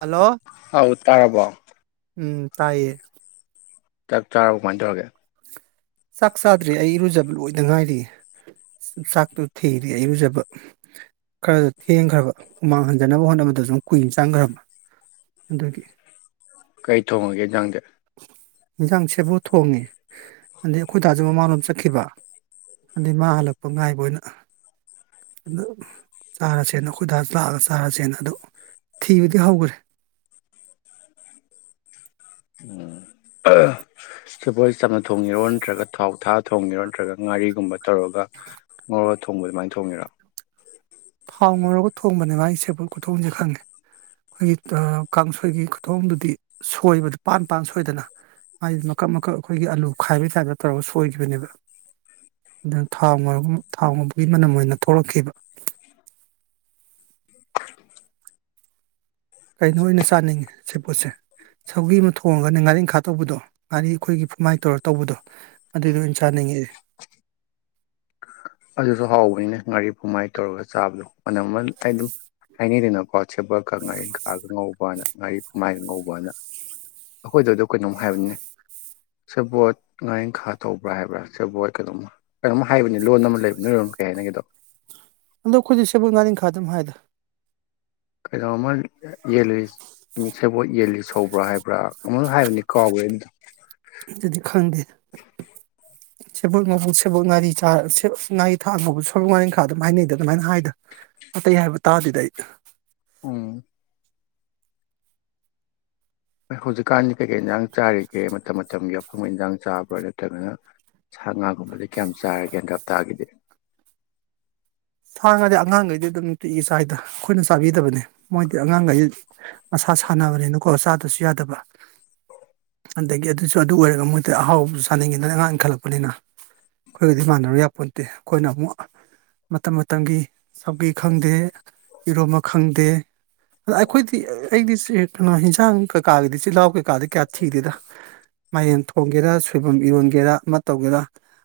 hello ꯑꯥꯎ ꯇꯥꯔꯕꯣ ꯎꯝ ꯇꯥꯏꯌꯦ ꯆꯞ ꯆꯥꯔꯣ ꯀꯃꯥꯏꯅ ꯇꯧꯔꯒꯦ ꯆꯥꯛ ꯆꯥꯗ꯭ꯔꯦ ꯑꯩ ꯏꯔꯨꯖꯕ ꯂꯣꯏꯗ ꯉꯥꯏꯔꯤ ꯆꯥꯛꯇꯣ ꯊꯤꯔꯤ ꯑꯩ ꯏꯔꯨꯖꯕ ꯈꯔꯗ ꯊꯦꯡꯈ꯭ꯔꯕ ꯍꯨꯃꯥꯡ ꯍꯟꯖꯅꯕ ꯍꯣꯠꯅꯕꯗ ꯁꯨꯝ ꯀꯨꯏꯅ ꯆꯪꯈ꯭ꯔꯕ ꯑꯗꯨꯒꯤ ꯀꯩ ꯊꯣꯡꯉꯒꯦ ꯏꯟꯖꯥꯡꯗ ꯏꯟꯁꯥꯡꯁꯦꯕ ꯊꯣꯡꯉꯦ ꯑꯗꯩ ꯑꯩꯈꯣꯏꯗꯥꯖ ꯃꯃꯥꯂꯣꯝ ꯆꯠꯈꯤꯕ ꯑꯗꯩ ꯃꯥ ꯍꯜꯂꯛꯄ ꯉꯥꯏꯕ ꯑꯣꯏꯅ ꯑꯗꯨ ꯆꯥꯔꯁꯦꯅ ꯑꯩꯈꯣꯏ ꯇꯖ ꯂꯥꯛꯑꯒ ꯆꯥꯔꯁꯦꯅ ꯑꯗꯨ ꯊꯤꯕꯗꯤ ꯍꯧꯈ꯭ꯔꯦ ꯎꯝ ꯁꯕꯣꯜ ꯆꯝꯅ ꯊꯣꯡꯉꯤꯔꯣ ꯅꯠꯇ꯭ꯔꯒ ꯊꯥꯎ ꯊꯥ ꯊꯣꯡꯉꯤꯔꯣ ꯅꯠꯇ꯭ꯔꯒ ꯉꯥꯔꯤꯒꯨꯝꯕ ꯇꯧꯔꯒ ꯉꯣꯔꯒ ꯊꯣꯡꯕ ꯑꯗꯨꯃꯥꯏꯅ ꯊꯣꯡꯉꯤꯔꯣ ꯊꯥꯎ ꯉꯧꯔꯒ ꯊꯣꯡꯕꯅꯦꯕ ꯃꯥꯒꯤ ꯁꯦꯄꯠ ꯈꯨꯊꯣꯡꯁꯦ ꯈꯪꯉꯦ ꯑꯩꯈꯣꯏꯒꯤ ꯀꯥꯡꯁꯣꯏꯒꯤ ꯈꯨꯊꯣꯡꯗꯨꯗꯤ ꯁꯣꯏꯕꯗꯨ ꯄꯥꯟ ꯄꯥꯟ ꯁꯣꯏꯗꯅ ꯃꯥꯗꯤ ꯃꯀꯛ ꯃꯀꯛ ꯑꯩꯈꯣꯏꯒꯤ ꯑꯂꯨ ꯈꯥꯏꯕꯒꯤ ꯇꯥꯏꯞꯇ ꯇꯧꯔꯒ ꯁꯣꯏꯈꯤꯕꯅꯦꯕ ꯑꯗꯨꯅ ꯊꯥꯎ ꯉꯧꯔꯒ ꯊꯥꯎ ꯉꯧꯕꯒꯤ ꯃꯅꯝ ꯑꯣꯏꯅ ꯊꯣꯛꯂꯛꯈꯤꯕ ꯀꯩꯅꯣ ꯑꯣꯏꯅ ꯆꯥꯅꯤꯡꯉꯤ ꯁꯦꯞ ꯄꯣꯠꯁꯦ ꯁꯧꯒꯤ ꯑꯃ ꯊꯣꯡꯉꯒꯅꯦ ꯉꯥꯔꯤꯪꯈꯥ ꯇꯧꯕꯗꯣ ꯉꯥꯔꯤ ꯑꯩꯈꯣꯏꯒꯤ ꯐꯨꯃꯥꯏꯅ ꯇꯧꯔꯒ ꯇꯧꯕꯗꯣ ꯑꯗꯨꯏꯗꯣ ꯑꯣꯏꯅ ꯆꯥꯅꯤꯡꯉꯤꯗꯤ ꯑꯗꯨꯁꯨ ꯍꯥꯎꯕꯅꯤꯅꯦ ꯉꯥꯔꯤ ꯐꯃꯥꯏꯅ ꯇꯧꯔꯒ ꯆꯥꯕꯗꯣ [unintelligible] ꯍꯥꯏꯅꯩꯗꯅꯀꯣ ꯁꯦꯕꯣꯠꯀ ꯉꯥꯔꯦꯟꯈꯥꯒ ꯉꯧꯕꯅ ꯉꯥꯔꯤ ꯐꯝꯃꯥꯏꯒ ꯉꯧꯕꯑꯅ ꯑꯩꯈꯣꯏꯗ ꯑꯗꯨ ꯀꯩꯅꯣꯝ ꯍꯥꯏꯕꯅꯤ ꯁꯦꯕꯣꯠ ꯉꯥꯔꯦꯟꯈꯥ ꯇꯧꯕ꯭ꯔꯥ ꯍꯥꯏꯕ꯭ꯔꯥ ꯁꯦꯕꯣꯠ ꯀꯩꯅꯣꯝꯃ ꯀꯩꯅꯣꯝ ꯍꯥꯏꯕꯅꯤ ꯂꯣꯟ ꯑꯃ ꯂꯩꯕ ꯅꯣꯏꯔꯝ ꯀꯩ ꯍꯥꯏꯅꯒꯦꯗꯣ ꯗ ꯈꯨꯣꯏꯗꯤꯁꯦꯕꯒꯥꯅꯤ ꯈꯥꯗꯨꯝ ꯍꯥꯏꯗ ꯀꯩꯅꯣꯝꯃ ꯌꯦꯜꯂꯤ ꯁꯦꯕꯣꯠ ꯌꯦꯜꯂꯤ ꯁꯧꯕ꯭ꯔꯥ ꯍꯥꯏꯕ꯭ꯔꯥ ꯑꯃ ꯍꯥꯏꯕꯅꯤ ꯀꯥꯎꯋꯦ ꯑꯗꯨꯗꯣ ꯁꯦꯕꯠ ꯃꯕꯨꯣꯛ ꯁꯦꯕꯣꯛ ꯅꯥꯔꯤ ꯆꯥ ꯉꯥꯔꯤ ꯊꯥꯛ ꯃꯕꯨꯛ ꯁꯣꯏꯕꯣꯛ ꯉꯥꯔꯤꯟꯈꯥ ꯑꯗꯨꯝ ꯍꯥꯏꯅꯩꯗ ꯑꯗꯨꯃꯥꯏꯅ ꯍꯥꯏꯗꯅ ꯑꯇꯩ ꯍꯥꯏꯕ ꯇꯥꯔꯗꯤ ꯑꯩ ꯎꯝ ꯍ ꯍꯧꯖꯤꯛꯀꯥꯟꯗꯤ ꯀꯩꯀꯩ ꯏꯟꯁꯥꯡ ꯆꯥꯔꯤꯒꯦ ꯃꯇꯝ ꯃꯇꯝꯒꯤ ꯑꯐꯪꯕ ꯏꯟꯁꯥꯡ ꯆꯥꯕ꯭ꯔꯥ ꯅꯠꯇ꯭ꯔꯒꯅ ꯁꯥ ꯉꯥꯒꯨꯝꯕꯗꯤ ꯀꯌꯥꯝ ꯆꯥꯔꯒꯦꯗ ꯍꯞꯇꯥꯒꯤꯗꯤ ꯁꯥꯥꯡꯈꯒꯗꯤ ꯑꯉꯥꯡꯈꯩꯗꯤ ꯑꯗꯨꯝ ꯅꯨꯄꯤꯤꯒꯤ ꯆꯥꯏꯗ ꯑꯩꯈꯣꯏꯅ ꯆꯥꯕꯤꯗꯕꯅꯤ ꯃꯣꯏꯗꯤ ꯑꯉꯥꯡꯈꯩ ꯃꯁꯥ ꯁꯥꯟꯅꯕꯅꯤꯅꯀꯣ ꯆꯥꯗꯁꯨ ꯌꯥꯗꯕ ꯑꯗꯒꯤ ꯑꯗꯨꯁꯨ ꯑꯗꯨ ꯑꯣꯏꯔꯒ ꯃꯣꯏꯗꯤ ꯑꯍꯥꯎꯕꯁꯨ ꯁꯥꯅꯤꯡꯉꯦꯗꯅ ꯑꯉꯥꯡ ꯏꯟꯈꯠꯂꯛꯄꯅꯤꯅ ꯑꯩꯈꯣꯏꯒꯗꯤ ꯃꯥꯟꯅꯔꯨ ꯌꯥꯄꯣ ꯅꯠꯇꯦ ꯑꯩꯈꯣꯏꯅ ꯑꯃꯨꯛ ꯃꯇꯝ ꯃꯇꯝꯒꯤ ꯆꯧꯒꯤ ꯈꯪꯗꯦ ꯏꯔꯣꯝꯕ ꯈꯪꯗꯦ ꯑꯗ ꯑꯩꯈꯣꯏꯗꯤ ꯑꯩꯗꯤ ꯀꯩꯅꯣ ꯍꯤꯟꯖꯥꯡ ꯀꯀꯥꯒꯤꯗꯤ ꯆꯤꯜꯍꯥꯎ ꯀꯩ ꯀꯥꯗ ꯀꯌꯥꯊꯤꯔꯦꯗ ꯃꯌꯦꯟ ꯊꯣꯡꯒꯦꯔꯥ ꯁꯣꯏꯕ ꯏꯔꯣꯟꯒꯦꯔ ꯑꯃ ꯇꯧꯒꯦꯔꯥ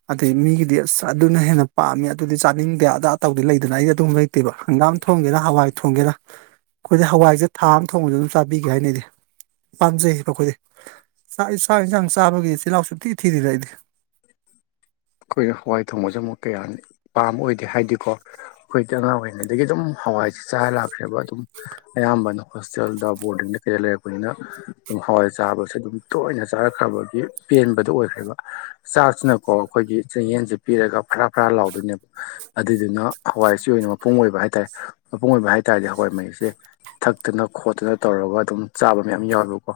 ꯑꯗꯨꯗꯩ ꯃꯤꯒꯤꯗꯤ ꯑꯁ ꯑꯗꯨꯅ ꯍꯦꯟꯅ ꯄꯥꯝꯃꯤ ꯑꯗꯨꯗꯤ ꯆꯥꯅꯤꯡ ꯑꯗꯥ ꯇꯧꯗꯦ ꯂꯩꯗꯅ ꯑꯩꯗꯤ ꯑꯗꯨꯝ ꯂꯩꯇꯦꯕ ꯍꯪꯒꯥꯝ ꯊꯣꯡꯒꯦꯔꯥ ꯍꯋꯥꯏ ꯊꯣꯡꯒꯦꯔ ꯑꯩꯈꯣꯏꯗꯤ ꯍꯋꯥꯏꯁꯦ ꯊꯥ ꯑꯃ ꯊꯣꯡꯕꯗ ꯑꯗꯨꯝ ꯆꯥꯕꯤꯒꯦ ꯍꯥꯏꯅ ꯑꯩꯗꯤ ꯄꯥꯝꯖꯩ ꯑꯩꯈꯣꯏꯗꯤꯥꯛꯥꯡ ꯏꯟꯁꯥꯡ ꯆꯥꯕꯒꯤ ꯆꯤꯜꯍꯥꯎꯁꯨ ꯊꯤ ꯊꯤꯗꯗ ꯑꯩꯗꯤ ꯑꯩꯈꯣꯏꯅ ꯍꯋꯥꯏ ꯊꯣꯡꯕꯁꯦ ꯑꯃꯨꯛ ꯀꯌꯥ ꯄꯥꯝꯕ ꯑꯣꯏꯗꯦ ꯍꯥꯏꯗꯤꯀꯣ ꯑꯩꯈꯣꯏꯗꯤ ꯑꯉꯥꯡ ꯑꯣꯏꯔꯤꯉꯩꯗꯒꯤ ꯑꯗꯨꯝ ꯍꯋꯥꯏꯁꯦ ꯆꯥꯔ ꯂꯥꯛꯈ꯭ꯔꯦꯕ ꯑꯗꯨꯝ ꯑꯌꯥꯝꯕꯅ ꯍꯣꯁꯇꯦꯜꯗ ꯕꯣꯔꯗꯤꯡꯗ ꯀꯩꯗ ꯂꯩꯔꯛꯄꯅꯤꯅ ꯑꯗꯨꯝ ꯍꯋꯥꯏ ꯆꯥꯕꯁꯦ ꯑꯗꯨꯝ ꯇꯣꯏꯅ ꯆꯥꯔꯛꯈ꯭ꯔꯕꯒꯤ ꯄꯦꯟꯕꯗ ꯑꯣꯏꯈ꯭ꯔꯦꯕ ꯆꯥꯁꯤꯅꯀꯣ ꯑꯩꯈꯣꯏꯒꯤ ꯆꯦꯡꯌꯦꯟꯁꯦ ꯄꯤꯔꯒ ꯐꯔꯥ ꯐꯔꯥ ꯂꯥꯎꯗꯣꯏꯅꯦꯕ ꯑꯗꯨꯏꯗꯨꯅ ꯍꯋꯥꯏꯁꯤ ꯑꯣꯏꯅ ꯃꯄꯨꯡ ꯑꯣꯏꯕ ꯍꯥꯏ ꯇꯥꯔꯦ ꯃꯄꯨꯡ ꯑꯣꯏꯕ ꯍꯥꯏ ꯇꯥꯔꯗꯤ ꯍꯋꯥꯏ ꯃꯍꯩꯁꯦ ꯊꯛꯇꯅ ꯈꯣꯠꯇꯅ ꯇꯧꯔꯒ ꯑꯗꯨꯝ ꯆꯥꯕ ꯃꯌꯥꯝ ꯌꯥꯎꯋꯦꯕꯀꯣ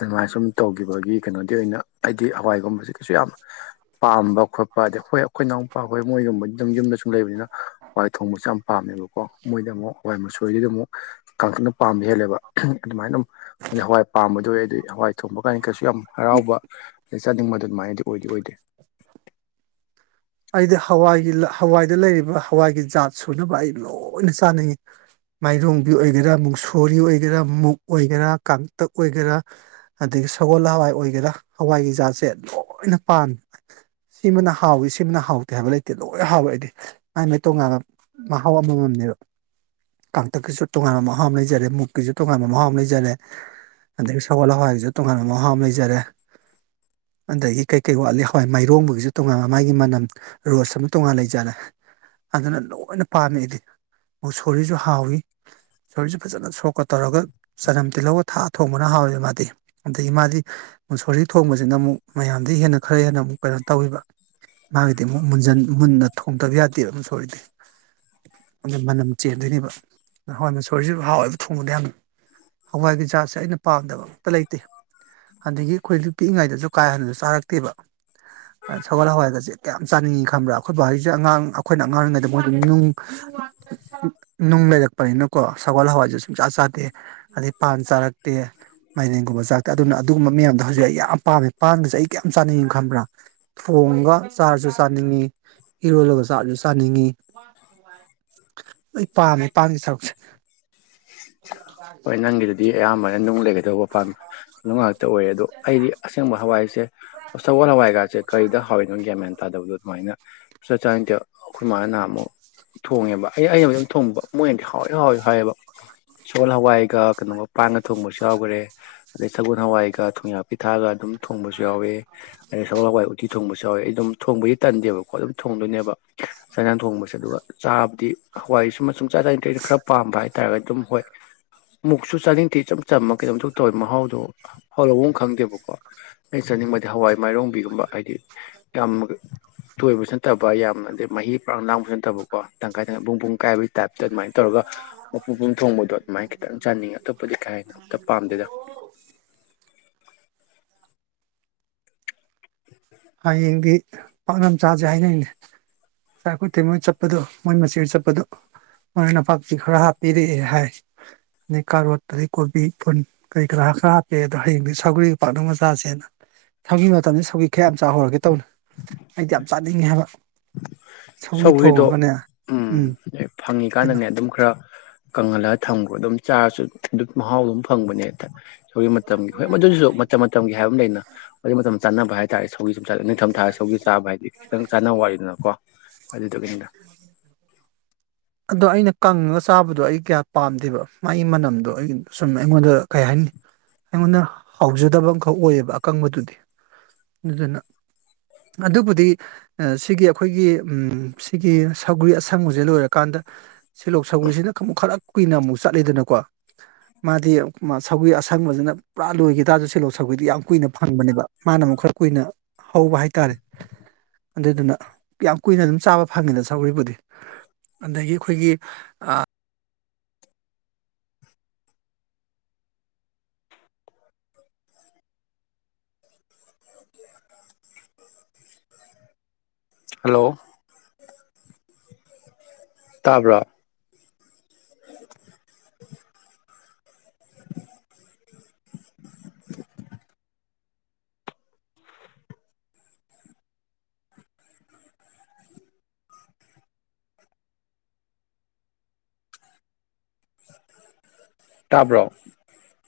ꯑꯗꯨꯃꯥꯏꯅ ꯁꯨꯝ ꯇꯧꯈꯤꯕꯒꯤ ꯀꯩꯅꯣꯗꯤ ꯑꯣꯏꯅ ꯍꯥꯏꯗꯤ ꯍꯋꯥꯏꯒꯨꯝꯕꯁꯤ ꯀꯩꯁꯨ ꯌꯥꯝ ꯄꯥꯝꯕ ꯈꯣꯠꯄ ꯑꯗꯩ ꯍꯣꯏ ꯑꯩꯈꯣꯏ ꯏꯅꯥꯎꯄꯥ ꯑꯩꯈꯣꯏ ꯃꯣꯏꯒꯨꯝꯕ ꯑꯗꯨꯝ ꯌꯨꯝꯗ ꯁꯨꯝ ꯂꯩꯕꯅꯤꯅ ꯍꯋꯥꯏ ꯊꯣꯡꯕꯁꯦ ꯌꯥꯝ ꯄꯥꯝꯃꯦꯕꯀꯣ ꯃꯣꯏꯗ ꯑꯃꯨꯛ ꯍꯋꯥꯏ ꯃꯆꯣꯏꯒꯤꯗꯤ ꯑꯃꯨꯛ ꯀꯥꯡꯀꯛꯅ ꯄꯥꯝꯕ ꯍꯦꯜꯂꯦꯕ ꯑꯗꯨꯃꯥꯏꯅ ꯍꯋꯥꯏ ꯄꯥꯝꯕꯗ ꯑꯣꯏ ꯑꯗꯨꯗꯤ ꯍꯋꯥꯏ ꯊꯣꯡꯕ ꯀꯥꯏꯅꯤ ꯀꯩꯁꯨ ꯌꯥꯝ ꯍꯔꯥꯎꯕ ꯆꯥꯅꯤꯡꯕ ꯑꯗꯨꯃꯥꯏꯅꯗꯤ ꯑꯣꯏꯗꯤ ꯑꯣꯏꯗꯦ ꯑꯩꯗꯤ ꯍꯋꯥꯏꯒꯤ ꯍꯋꯥꯏꯗ ꯂꯩꯔꯤꯕ ꯍꯋꯥꯏꯒꯤ ꯖꯥꯠ ꯁꯨꯅꯕ ꯑꯩ ꯂꯣꯏꯅ ꯆꯥꯅꯤꯡꯏꯤ ꯃꯥꯏꯔꯣꯡꯕꯤ ꯑꯣꯏꯒꯦꯔꯥ ꯃꯨꯁꯣꯔꯤ ꯑꯣꯏꯒꯦꯔꯥ ꯃꯨꯛ ꯑꯣꯏꯒꯦꯔꯥ ꯀꯥꯡꯇꯛ ꯑꯣꯏꯒꯦꯔꯥ ꯑꯗꯒꯤ ꯁꯒꯣꯜ ꯍꯋꯥꯏ ꯑꯣꯏꯒꯦꯔꯥ ꯍꯋꯥꯏꯒꯤ ꯖꯥꯠꯁꯦ ꯂꯣꯏꯅ ꯄꯥꯝꯃꯤ ꯁꯤꯃꯅ ꯍꯥꯎꯋ ꯇꯤꯝꯅ ꯍꯥꯎꯇꯦ ꯍꯥꯏꯕ ꯂꯩꯇꯦ ꯂꯣꯏ ꯍꯥꯎꯋꯦ ꯑꯩꯗꯤ ꯃꯥꯏ ꯃꯥꯏ ꯇꯣꯉꯥꯟꯕ ꯃꯍꯥꯎ ꯑꯃꯃꯝꯅꯦꯕ ꯀꯥꯡꯇꯛꯀꯤꯁꯨ ꯇꯣꯉꯥꯟꯕ ꯃꯍꯥꯎ ꯑꯃ ꯂꯩꯖꯔꯦ ꯃꯨꯛꯀꯤꯁꯨ ꯇꯣꯉꯥꯟꯕ ꯃꯍꯥꯎ ꯑꯃ ꯂꯩꯖꯔꯦ ꯑꯗꯒꯤ ꯁꯒꯣꯜ ꯍꯋꯥꯏꯒꯤꯁꯨ ꯇꯣꯉꯥꯟꯕ ꯃꯍꯥꯎ ꯑꯃ ꯂꯩꯖꯔꯦ ꯑꯗꯒꯤ ꯀꯩꯀꯩ ꯋꯥꯠꯂꯤ ꯍꯋꯥꯏ ꯃꯥꯏꯔꯣꯡꯕꯒꯤꯁꯨ ꯇꯣꯉꯥꯟꯕ ꯃꯥꯒꯤ ꯆꯅꯝ ꯔꯣꯁ ꯑꯃ ꯇꯣꯉꯥꯟ ꯂꯩꯖꯥꯠꯂꯦ ꯑꯗꯨꯅ ꯂꯣꯏꯅ ꯄꯥꯝꯃꯦꯏꯗꯤ ꯃꯨꯁꯣꯔꯤꯁꯨ ꯍꯥꯎꯋꯤ ꯃꯁꯣꯔꯤꯁꯨ ꯐꯖꯅ ꯁꯣꯛꯀ ꯇꯧꯔꯒ ꯆꯅꯝ ꯇꯤꯜꯍꯧꯒ ꯊꯥ ꯊꯣꯡꯕꯅ ꯍꯥꯎꯋꯦꯕ ꯃꯥꯗꯤ ꯑꯗꯒꯤ ꯃꯥꯗꯤ ꯃꯨꯁꯣꯔꯤ ꯊꯣꯡꯕꯁꯤꯅ ꯑꯃꯨꯛ ꯃꯌꯥꯝꯗꯒꯤ ꯍꯦꯟꯅ ꯈꯔ ꯍꯦꯟꯅ ꯑꯃꯨꯛ ꯀꯩꯅꯣ ꯇꯧꯋꯤꯕ ꯃꯥꯒꯤꯗꯤ ꯑꯃꯨꯛ ꯃꯨꯟ ꯃꯨꯟꯅ ꯊꯣꯡꯗꯕ ꯌꯥꯗꯦꯕ ꯃꯁꯣꯔꯗꯤ ꯑꯗꯨ ꯃꯅꯝ ꯆꯦꯟꯗꯣꯏꯅꯦꯕ ꯍꯋꯥꯏ ꯃꯁꯣꯔꯁꯤꯁꯨ ꯍꯥꯎꯋꯥꯏꯕ ꯊꯣꯡꯕꯗ ꯌꯥꯝ ꯍꯋꯥꯏꯒꯤ ꯖꯥꯠꯁꯦ ꯑꯩꯅ ꯄꯥꯝꯗꯕ ꯑꯝꯇ ꯂꯩꯇꯦ ꯑꯟꯗꯒꯤ ꯑꯩꯈꯣꯏ ꯄꯤꯛꯏꯉꯩꯗꯁꯨ ꯀꯥ ꯍꯦꯟꯅꯁꯨ ꯆꯥꯔꯛꯇꯦꯕ ꯁꯒꯣꯜ ꯍꯋꯥꯏꯒꯁꯦ ꯀꯌꯥꯝ ꯆꯥꯅꯤꯡꯏꯤ ꯈꯟꯕ꯭ꯔꯥ ꯑꯩꯈꯣꯏ ꯕꯥꯍꯩꯁꯦ ꯑꯉꯥꯡ ꯑꯩꯈꯣꯏꯅ ꯑꯉꯥꯡꯔꯤꯉꯩꯗ ꯃꯣꯏꯗ ꯅꯨꯡ ꯅꯨꯡ ꯂꯩꯔꯛꯄꯅꯤꯅꯀꯣ ꯁꯒꯣꯜ ꯍꯋꯥꯏꯁꯦ ꯁꯨꯡ ꯆꯥ ꯆꯥꯗꯦ ꯑꯗꯩ ꯄꯥꯟ ꯆꯥꯔꯛꯇꯦ ꯃꯥꯏꯔꯦꯟꯒꯨꯝꯕ ꯆꯥꯇꯦ ꯑꯗꯨꯅ ꯑꯗꯨꯒꯨꯝꯕ ꯃꯌꯥꯝꯗꯣ ꯍꯧꯖꯤꯛ ꯑꯩ ꯌꯥꯝ ꯄꯥꯝꯃꯦ ꯄꯥꯟꯒꯁꯦ ꯑꯩ ꯀꯌꯥꯝ ꯆꯥꯅꯤꯡꯏꯤ ꯈꯟꯕ꯭ꯔꯥ ꯊꯣꯡꯒ ꯆꯥꯔꯁꯨ ꯆꯥꯅꯤꯡꯉꯤ ꯏꯔꯣꯜꯂꯒ ꯆꯥꯔꯁꯨ ꯆꯥꯅꯤꯡꯉꯤ ꯑꯩ ꯄꯥꯝꯃꯦ ꯄꯥꯝꯃꯤ ꯁꯔꯨꯛꯁꯦ [inaudible] ꯍꯣꯏ ꯅꯪꯒꯤꯗꯨꯗꯤ ꯑꯌꯥꯝꯕꯅ ꯅꯨꯡ ꯂꯩꯒꯗꯧꯕ ꯄꯥꯝꯅꯨꯡꯇ ꯇ ꯑꯣꯏꯔꯦ ꯑꯗꯣ ꯑꯩꯗꯤ ꯑꯁꯦꯡꯕ ꯍꯋꯥꯏꯁꯦ ꯁꯒꯣꯜ ꯍꯋꯥꯏꯒꯥꯁꯦ ꯀꯔꯤꯗ ꯍꯥꯎꯏꯅꯣꯒꯦ ꯃꯥꯏꯅ ꯇꯥꯗꯕꯗꯨꯗ ꯑꯗꯨꯃꯥꯏꯅ ꯁꯨꯛꯆꯥ ꯆꯥꯅꯤꯪꯗꯦ ꯑꯩꯈꯣꯏ ꯃꯥꯥ ꯅꯍ ꯑꯃꯨꯛ ꯊꯣꯡꯉꯦꯕ ꯑꯩ ꯑꯩꯅꯝ ꯊꯣꯡꯕ ꯃꯣꯏꯅꯗꯤ ꯍꯥꯎꯋꯨ ꯍꯥꯎꯋꯨ ꯍꯥꯏꯌꯦꯕ ꯁꯣꯜ ꯍ ꯍꯋꯥꯏꯒ ꯀꯩꯅꯣꯒ ꯄꯥꯡꯒ ꯊꯣꯡꯕꯁꯨ ꯌꯥꯎꯈꯔꯦ ꯑꯗꯩ ꯁꯒꯣꯜ ꯍꯋꯥꯏꯒ ꯊꯣꯡꯌꯥ ꯄꯤꯊꯛꯑꯒ ꯑꯗꯨꯝ ꯊꯣꯡꯕꯁꯨ ꯌꯥꯎꯋꯦ ꯑꯩ ꯁꯒꯣꯜ ꯍꯋꯥꯏ ꯎꯇꯤ ꯊꯣꯡꯕꯁꯨ ꯌꯥꯎꯋꯦ ꯑꯩ ꯑꯗꯨꯝ ꯊꯣꯡꯕꯗꯤ ꯇꯟꯗꯦꯕꯀꯣ ꯑꯗꯨꯝ ꯊꯣꯡꯗꯣꯏꯅꯦꯕ ꯆꯥꯛꯏꯟꯖꯥꯡ ꯊꯣꯡꯕꯁꯦ ꯑꯗꯨꯒ ꯆꯥꯕꯗꯤ ꯍꯋꯥꯏ ꯑꯁꯨꯝꯕ ꯁꯨꯡꯆ ꯆꯥꯅꯤꯡꯗꯦ ꯈꯔ ꯄꯥꯝꯕ ꯍꯥꯏꯇꯥꯥꯔꯒꯗꯤ ꯑꯗꯨꯝ ꯍꯣꯏ ꯃꯨꯛꯁꯨ ꯆꯥꯅꯤꯡꯗꯦ ꯏꯆꯝ ꯆꯝꯝꯕ ꯀꯩꯅꯣꯝ ꯢꯇꯧ ꯇꯧꯋꯤ ꯃꯍꯥꯎꯗꯣ ꯍꯥꯎꯕꯝ ꯈꯪꯗꯦꯕꯀꯣ ꯑꯩꯅ ꯆꯥꯅꯤꯡꯕꯗꯤ ꯍꯋꯥꯏ ꯃꯥꯏꯔꯣꯡꯕꯤꯒꯨꯝꯕ ꯍꯥꯏꯗꯤ ꯌꯥꯝ ꯇꯣꯏꯕꯁꯨ ꯅꯠꯇꯕ ꯌꯥꯝꯅ ꯍꯥꯏꯗꯤ ꯃꯍꯤ ꯄꯥꯡ ꯂꯥꯡꯕꯁꯨ ꯅꯠꯇꯕꯀꯣ ꯇꯪꯈꯥꯏ ꯇꯪꯈꯥꯏ ꯄꯨꯡ ꯄꯨꯡ ꯀꯥꯏꯕꯒꯤ ꯇꯥꯏꯞꯇ ꯑꯗꯨꯃꯥꯏꯅ ꯇꯧꯔꯒ ꯃꯄꯨ ꯄꯨꯝ ꯊꯣꯡꯕꯗꯣ ꯈꯤꯇꯪ ꯆꯥꯅꯤꯡꯉꯤ ꯑꯇꯣꯞꯄꯗꯤ ꯀꯥ ꯍꯦꯟꯅ ꯑꯝꯇ ꯄꯥꯝꯗꯦꯗ ꯍꯌꯦꯡꯗꯤ ꯄꯥꯛꯅꯝꯆꯥꯁꯦ ꯍꯥꯏꯅꯩꯅꯦ ꯆꯥꯏꯈꯨꯠꯇꯦ ꯃꯣꯏ ꯆꯠꯄꯗꯣ ꯃꯣꯏ ꯃꯆꯤꯍꯣꯏ ꯆꯠꯄꯗꯣ ꯃꯣꯏ ꯅꯄꯥꯛꯄꯤ ꯈꯔ ꯍꯥꯞꯄꯤꯔꯛꯑꯦ ꯍꯥꯏ ꯑꯗꯩ ꯀꯥꯔꯣꯠ ꯑꯗꯩ ꯀꯣꯕꯤ ꯐꯨꯟ ꯀꯔꯤ ꯀꯔꯥ ꯈꯔ ꯍꯥꯞꯄꯤꯛꯑꯦ ꯑꯗꯣ ꯍꯌꯦꯡꯗꯤ ꯁꯧꯒꯔꯤꯒ ꯄꯥꯛꯅꯝꯒ ꯆꯥꯁꯦꯅ ꯁꯧꯒꯤ ꯃꯇꯝꯗ ꯁꯧ ꯈꯌꯥꯝ ꯆꯥꯍꯧꯔꯒꯦ ꯇꯧꯅꯤ ꯑꯩꯗꯤ ꯌꯥꯝ ꯆꯥꯅꯤꯡꯉꯦ ꯍꯥꯏꯕ ꯁꯧꯒꯤ ꯁꯧꯒ꯭ꯔꯤꯗꯣ ꯊꯣꯡꯉꯒꯅꯦ ꯎꯝ ꯀꯩꯅꯣ ꯐꯪꯉꯤꯀꯥꯟꯗꯅꯦ ꯑꯗꯨꯝ ꯈꯔ ꯀꯪꯍꯜꯂꯒ ꯊꯝꯒꯣ ꯑꯗꯨꯝ ꯆꯥꯔꯁꯨ ꯑꯗꯨ ꯃꯍꯥꯎ ꯑꯗꯨꯝ ꯐꯪꯕꯅꯦ ꯁꯧꯒꯤ ꯃꯇꯝꯒꯤ ꯍꯣꯏ ꯃꯗꯨꯁꯨ ꯃꯇꯝ ꯃꯇꯝꯒꯤ ꯍꯥꯏꯕ ꯑꯃ ꯂꯩꯅ ꯑꯗꯨꯒꯤ ꯃꯇꯝ ꯆꯥꯟꯅꯕ ꯍꯥꯏꯇꯥꯔꯦ ꯁꯧ ꯁꯧꯒꯤ ꯆ ꯅꯤꯡꯊꯝ ꯊꯥ ꯁꯧꯒꯤ ꯆꯥꯕ ꯍꯥꯏꯗꯤ ꯈꯤꯇꯪ ꯆꯥꯅꯕ ꯋꯥꯠꯂꯤꯗꯅꯀꯣ ꯑꯗꯨꯗꯨꯒꯤꯅꯤꯗ ꯑꯗꯣ ꯑꯩꯅ ꯀꯪꯉꯒ ꯆꯥꯕꯗꯣ ꯑꯩ ꯀꯌꯥ ꯄꯥꯝꯗꯦꯕ ꯃꯥꯒꯤ ꯃꯅꯝꯗꯣ ꯑꯩꯒꯤ ꯁꯨꯝ ꯑꯩꯉꯣꯟꯗ ꯀꯩ ꯍꯥꯏꯅꯤ ꯑꯩꯉꯣꯟꯗ ꯍꯥꯎꯖꯗꯕ ꯑꯃꯈꯛ ꯑꯣꯏꯌꯦꯕ ꯑꯀꯪꯕꯗꯨꯗꯤ ꯑꯗꯨꯗꯨꯅ ꯑꯗꯨꯕꯨꯗꯤ ꯁꯤꯒꯤ ꯑꯩꯈꯣꯏꯒꯤ ꯁꯤꯒꯤ ꯁꯧꯒꯔꯤ ꯑꯁꯪꯕꯁꯦ ꯂꯣꯏꯔꯀꯥꯟꯗ ꯁꯤꯂꯣꯛ ꯁꯧꯒꯔꯤꯁꯤꯅ ꯑꯃꯨꯛ ꯈꯔ ꯀꯨꯏꯅ ꯑꯃꯨꯛ ꯆꯠꯂꯤꯗꯅꯀꯣ ꯃꯥꯗꯤ ꯁꯧꯒꯔꯤ ꯑꯁꯪꯕꯁꯤꯅ ꯄꯨꯔꯥ ꯂꯣꯏꯈꯤ ꯇꯥꯔꯁꯨ ꯁꯤꯂꯣꯛ ꯁꯧꯒꯔꯤꯗꯤ ꯌꯥꯝ ꯀꯨꯏꯅ ꯐꯪꯕꯅꯦꯕ ꯃꯥꯅ ꯑꯃꯨꯛ ꯈꯔ ꯀꯨꯏꯅ ꯍꯧꯕ ꯍꯥꯏꯇꯥꯔꯦ ꯑꯗꯨꯗꯨꯅ ꯌꯥꯝ ꯀꯨꯏꯅ ꯑꯗꯨꯝ ꯆꯥꯕ ꯐꯪꯉꯤꯗ ꯁꯧꯒꯔꯤꯕꯨꯗꯤ ꯑꯗꯒꯤ ꯑꯩꯈꯣꯏꯒꯤ ꯍꯜꯂꯣ ꯇꯥꯕꯔ ꯇꯥꯕ꯭ꯔꯣ